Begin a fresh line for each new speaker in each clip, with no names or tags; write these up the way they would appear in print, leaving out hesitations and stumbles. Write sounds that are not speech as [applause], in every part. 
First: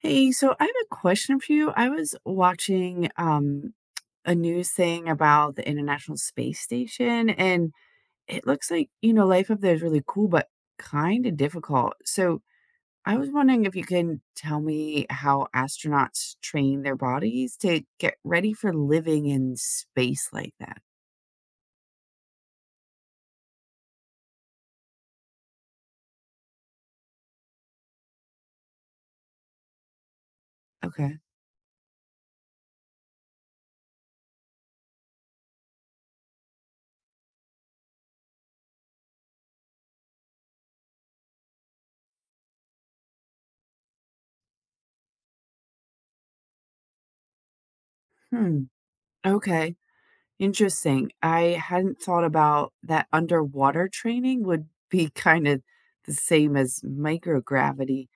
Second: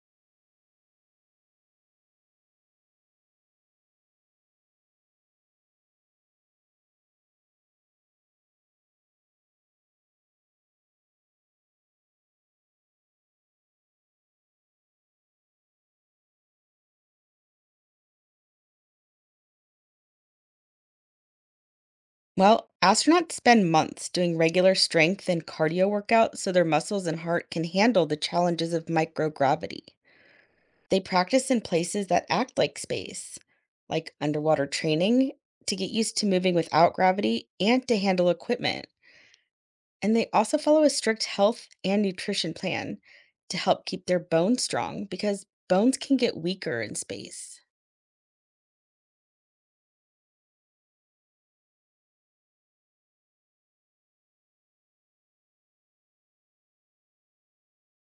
Hey, so I have a question for you. I was watching a news thing about the International Space Station, and it looks like, life up there is really cool, but kind of difficult. So I was wondering if you can tell me how astronauts train their bodies to get ready for living in space like that.
Well, astronauts spend months doing regular strength and cardio workouts so their muscles and heart can handle the challenges of microgravity. They
Okay.
practice in places that act like space, like underwater training, to get used to moving without gravity and to handle equipment. And they also follow a strict health and nutrition plan to help keep their bones strong because bones can get weaker in space.
Hmm. Okay. Interesting. I hadn't thought about that underwater training would be kind of the same as microgravity.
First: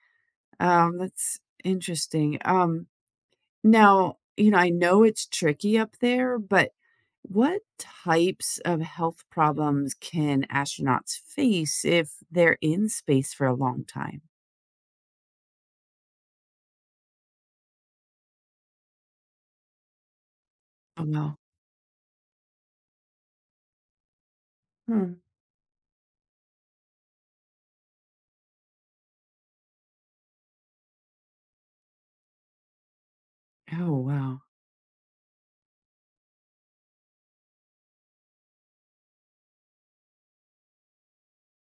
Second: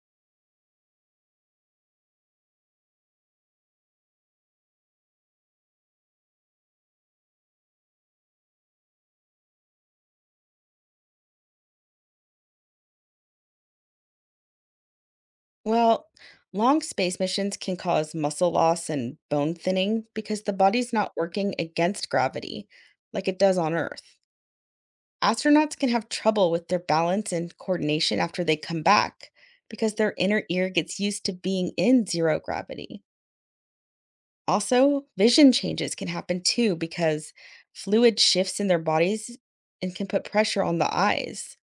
That's interesting. Now, I know it's tricky up there, but what types of health problems can astronauts face if they're in space for a long time?
Well, long space missions can cause muscle loss and bone thinning because the body's
Oh,
not
wow.
working against gravity like it does on Earth.
Hmm.
Astronauts can have trouble with their balance and coordination after they come back because their inner ear gets used to being in zero gravity.
Oh, wow.
Also, vision changes can happen too because fluid shifts in their bodies and can put pressure on the eyes.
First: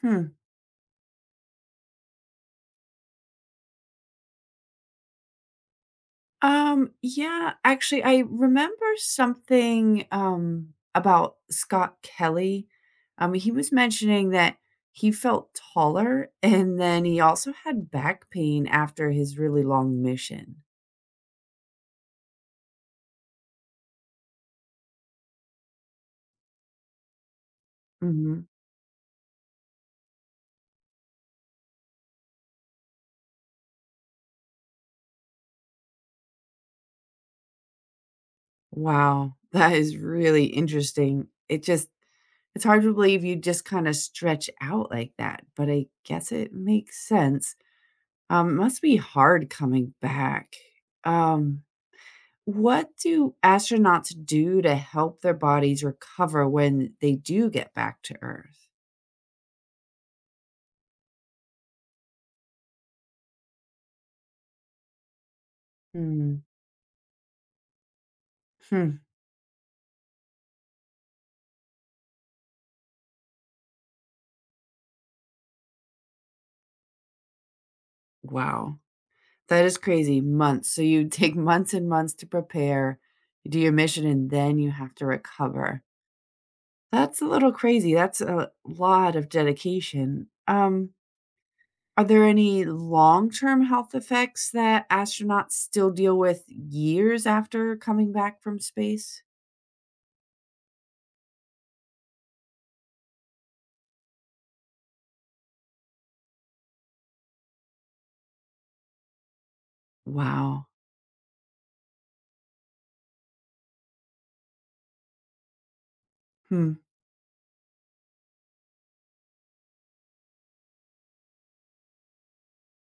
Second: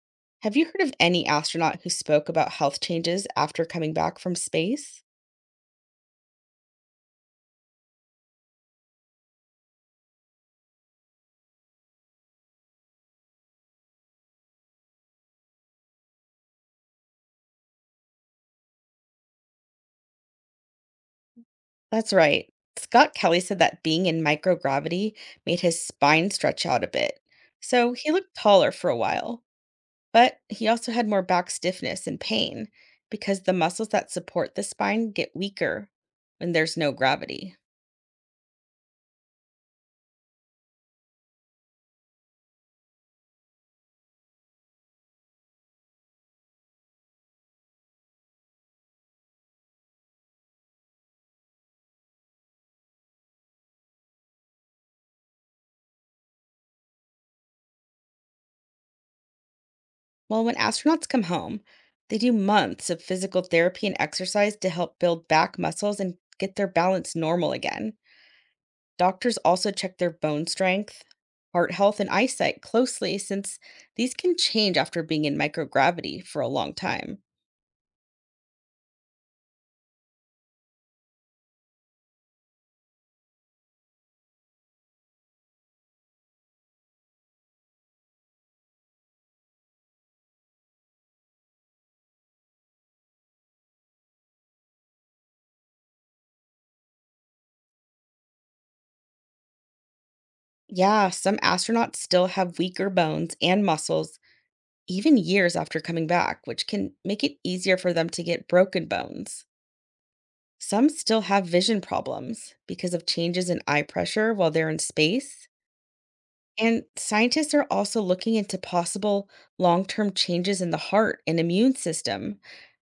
Hmm.
Have you heard of any astronaut who spoke about health changes after coming back from space?
Yeah, actually, I remember something about Scott Kelly. He was mentioning that he felt taller and then he also had back pain after his really long mission.
That's right. Scott Kelly said that being in microgravity made his spine stretch out a bit. So he looked
Hmm.
taller for a while, but he also had more back stiffness and pain because the muscles that support the spine get weaker when there's no gravity.
Wow, [laughs] that is really interesting. It's hard to believe you just kind of stretch out like that, but I guess it makes sense. Must be hard coming back. Um, What do astronauts do to help their bodies recover when they do get back to Earth?
Well, when astronauts come home, they do months of physical therapy and exercise to help build back muscles and
Mm.
get their balance normal again.
Hmm.
Doctors also check their bone strength, heart health, and eyesight closely since these can change after being in microgravity for a long time.
Wow. That is crazy. Months. So you take months and months to prepare, you do your mission, and then you have to recover. That's a little crazy. That's a lot of dedication. Are there any long term health effects that astronauts still deal with years after coming back from space?
Yeah, some astronauts still have weaker bones and muscles even years after coming back, which can make it easier for them to get broken bones.
Wow.
Some still have vision problems because of changes in eye pressure while they're in space.
Hmm.
And scientists are also looking into possible long term changes in the heart and immune system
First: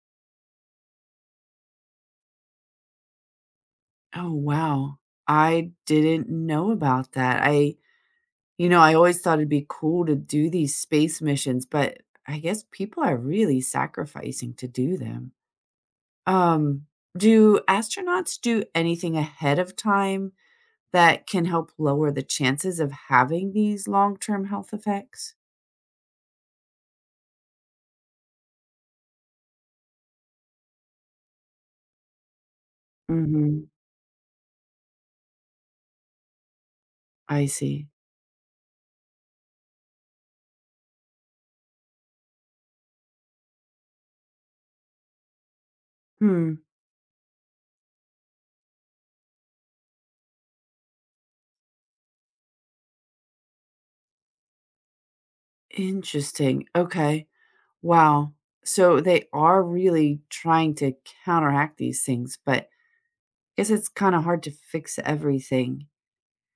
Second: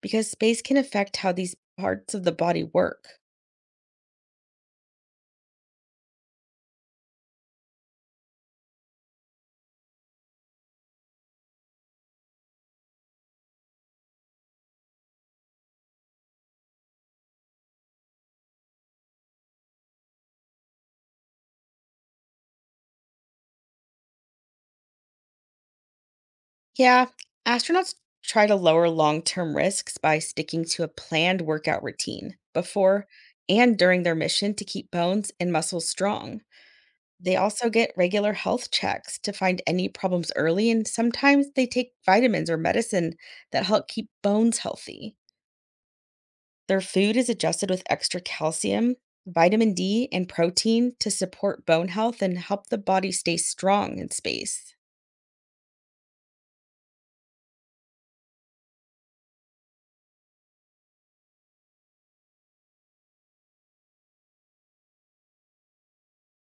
because space can affect how these parts of the body work.
Oh, wow. I didn't know about that. I always thought it'd be cool to do these space missions, but I guess people are really sacrificing to do them. Um, do astronauts do anything ahead of time that can help lower the chances of having these long term health effects?
Yeah, astronauts try to lower long term risks by sticking to a planned workout routine before
Hmm.
and during their mission to keep bones and muscles strong. They
I
also
see.
get regular health checks to find any problems early, and sometimes they take vitamins or medicine that help keep bones healthy.
Hmm.
Their food is adjusted with extra calcium, vitamin D, and protein to support bone health and help the body stay strong in space.
Interesting. Okay. Wow. So they are really trying to counteract these things, but guess it's kinda hard to fix everything.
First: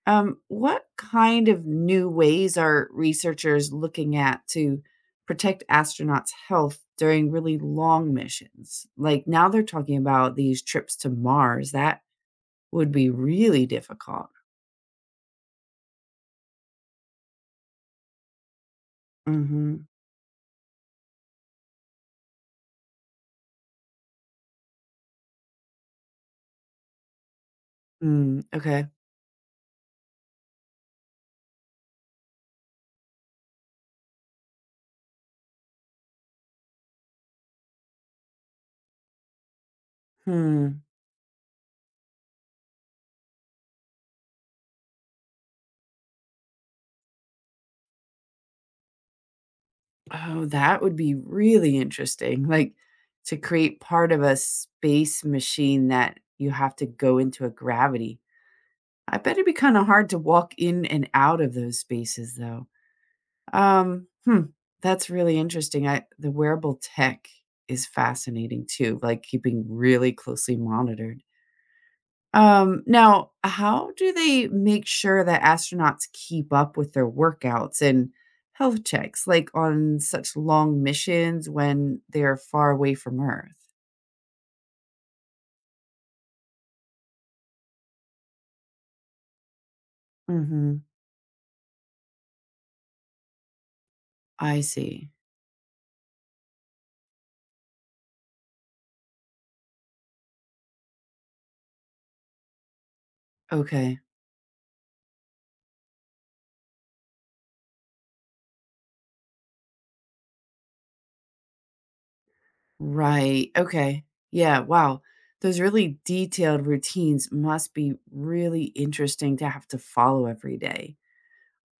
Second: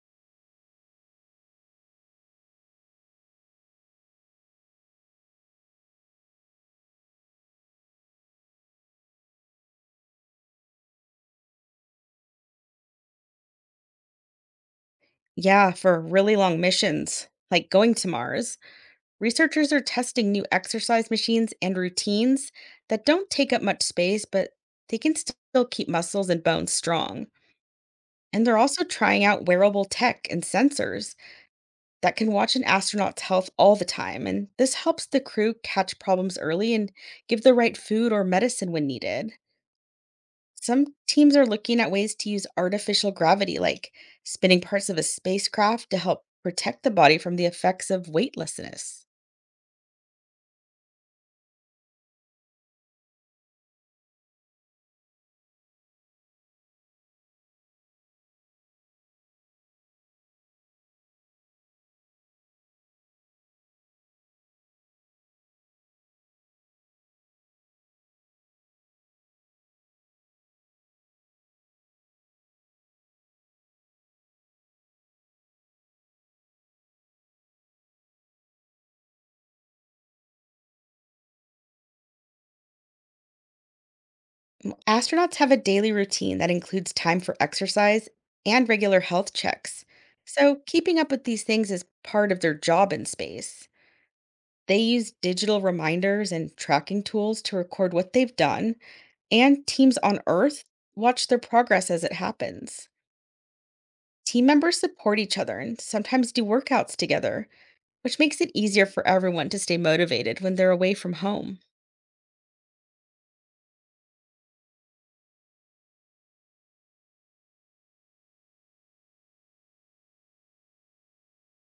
What kind of new ways are researchers looking at to protect astronauts' health during really long missions? Like, now they're talking about these trips to Mars, that would be really difficult.
Yeah, for really long missions, like going to Mars, researchers are
Mhm.
testing new exercise machines and routines that don't take up much space, but they can still keep muscles and bones strong.
Mm,
And they're also
okay.
trying out wearable tech and sensors that can watch an astronaut's health all the time. And this helps the crew catch problems early and give the right food or medicine when needed.
Hmm.
Some teams are looking at ways to use artificial gravity, like spinning parts of a spacecraft to help protect the body from the effects of weightlessness.
Oh, that would be really interesting, like, to create part of a space machine that you have to go into a gravity. I bet it'd be kinda hard to walk in and out of those spaces though. Um, hmm, that's really interesting. I The wearable tech is fascinating too, like keeping really closely monitored. Now how do they make sure that astronauts keep up with their workouts and health checks, like on such long missions when they're far away from Earth?
Astronauts have a daily routine that includes time for exercise and regular health checks. So,
Mhm.
keeping up with these things is part of their job in space.
I
They
see.
use digital reminders and tracking tools to record what they've done, and teams on Earth watch their progress as it happens.
Okay.
Team members support each other and sometimes do workouts together, which makes it easier for everyone to stay motivated when they're away from home.
Right. Okay. Yeah. Wow. Those really detailed routines must be really interesting to have to follow every day.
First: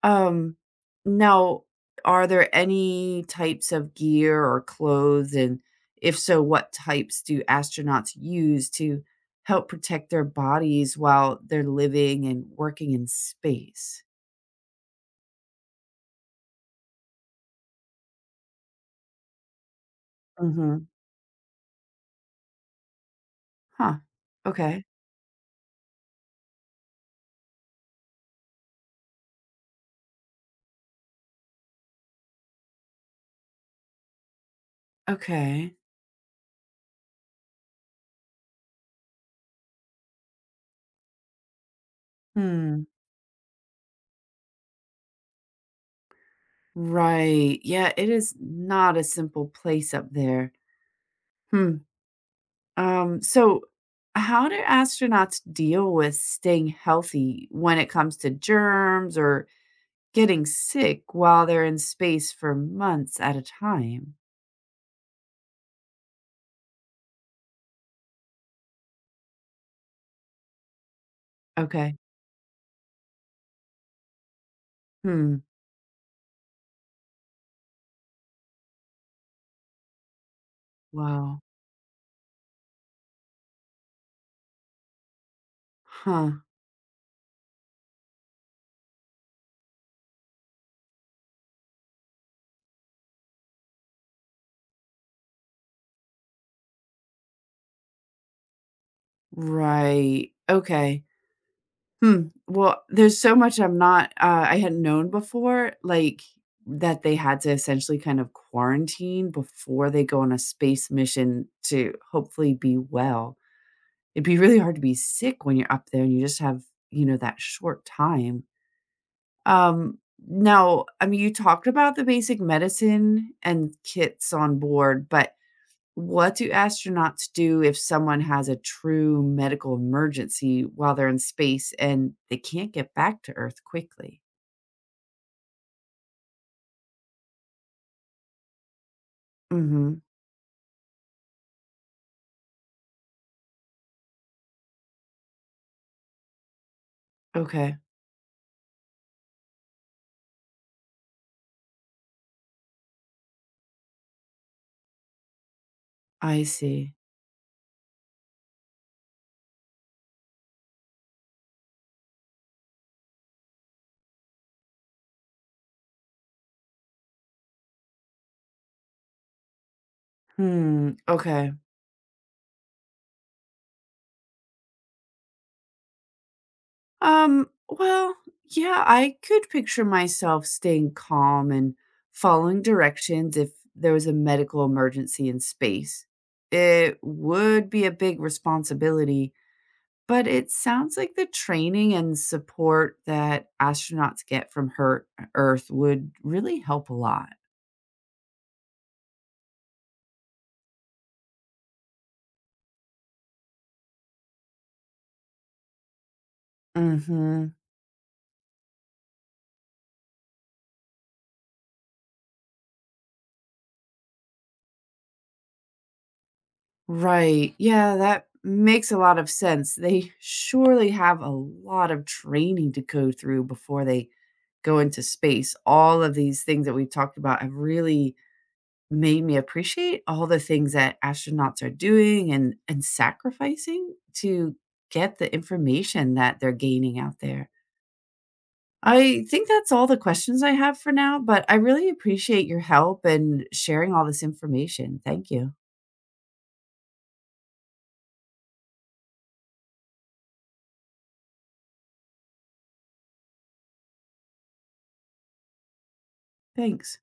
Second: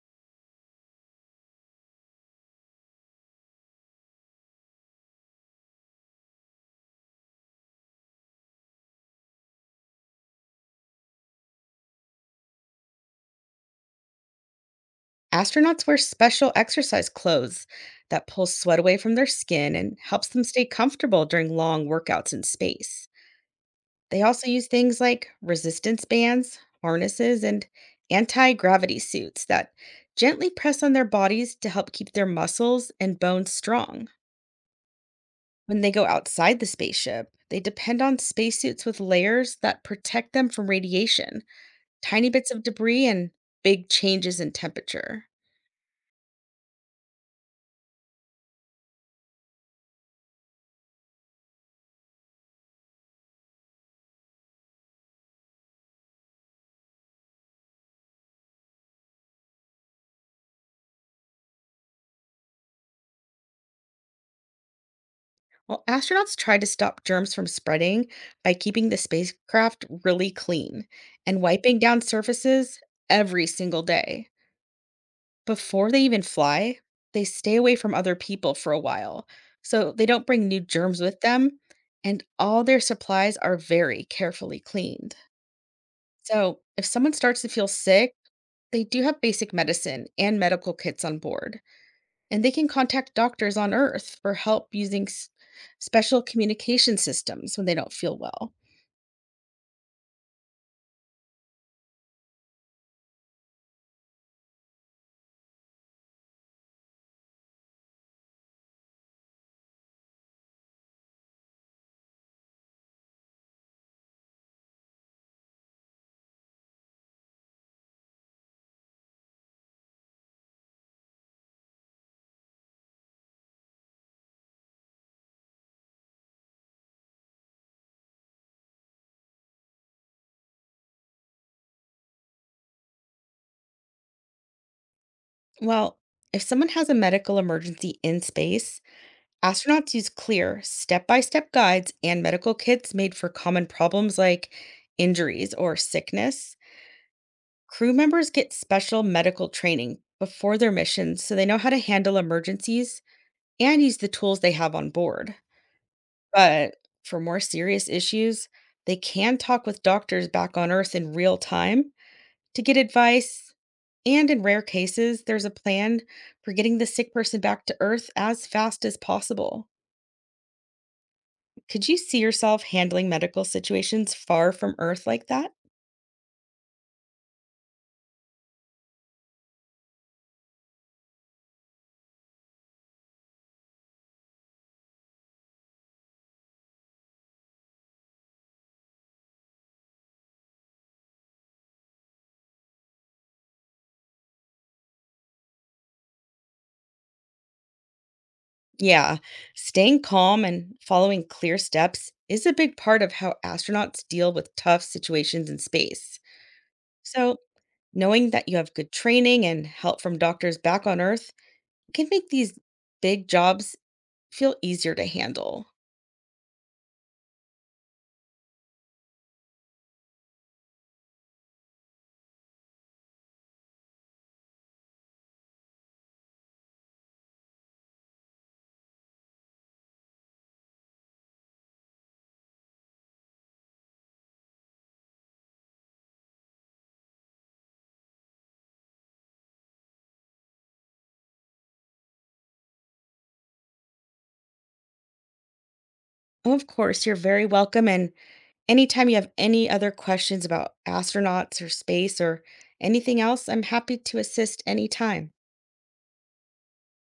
Um, Now, are there any types of gear or clothes? And if so, what types do astronauts use to help protect their bodies while they're living and working in space?
Astronauts wear special exercise clothes that pull sweat away from their skin and helps them stay
Mm-hmm.
comfortable during long workouts in space.
Huh.
They also use
Okay.
things like resistance bands, harnesses, and anti gravity suits that gently press on their bodies to help keep their muscles and bones strong.
Okay.
When they go outside the spaceship, they depend on spacesuits with layers that protect them from radiation, tiny bits of
Hmm.
debris, and big changes in temperature.
Right. Yeah, it is not a simple place up there. Hmm. So how do astronauts deal with staying healthy when it comes to germs or getting sick while they're in space for months at a time?
Well, astronauts try to stop germs from spreading by keeping the spacecraft really clean and wiping
Okay.
down surfaces every single day.
Hmm.
Before they even fly, they stay away from other people for a while, so they don't bring new germs with
Wow.
them, and all their supplies are very carefully cleaned.
Huh.
So, if someone starts to feel sick, they do have basic medicine and medical kits on board, and they can contact doctors on Earth for help using special communication systems when they don't feel well.
Right. Okay. Hmm, well, there's so much I hadn't known before, like, that they had to essentially kind of quarantine before they go on a space mission to hopefully be well. It'd be really hard to be sick when you're up there and you just have, that short time. Um, now, I mean, you talked about the basic medicine and kits on board, but what do astronauts do if someone has a true medical emergency while they're in space and they can't get back to Earth quickly?
Well, if someone has a medical emergency in space, astronauts
Mhm.
use clear, step by step guides and medical kits made for common problems like injuries or sickness.
Okay,
Crew members get special medical training before their missions so they know how to handle emergencies and use the tools they have on board.
I
But
see.
for more serious issues, they can talk with doctors back on Earth in real time to get advice. And in rare cases, there's a plan for getting the sick person back to Earth as fast as possible.
Hmm, okay.
Could you see yourself handling medical situations far from Earth like that?
Well, yeah, I could picture myself staying calm and following directions if there was a medical emergency in space. It would be a big responsibility, but it sounds like the training and support that astronauts get from her Earth would really help a lot.
Yeah, staying calm and following clear steps is a big part of how astronauts deal with tough situations in space. So,
Mhm.
knowing that you have good training and help from doctors back on Earth can make these big jobs feel easier to handle.
Right. Yeah, that makes a lot of sense. They surely have a lot of training to go through before they go into space. All of these things that we've talked about have really made me appreciate all the things that astronauts are doing and sacrificing to get the information that they're gaining out there. I think that's all the questions I have for now, but I really appreciate your help and sharing all this information. Thank you.
Oh, of course, you're very welcome. And anytime you have any other questions about astronauts or space or anything else, I'm happy to assist anytime.
Thanks.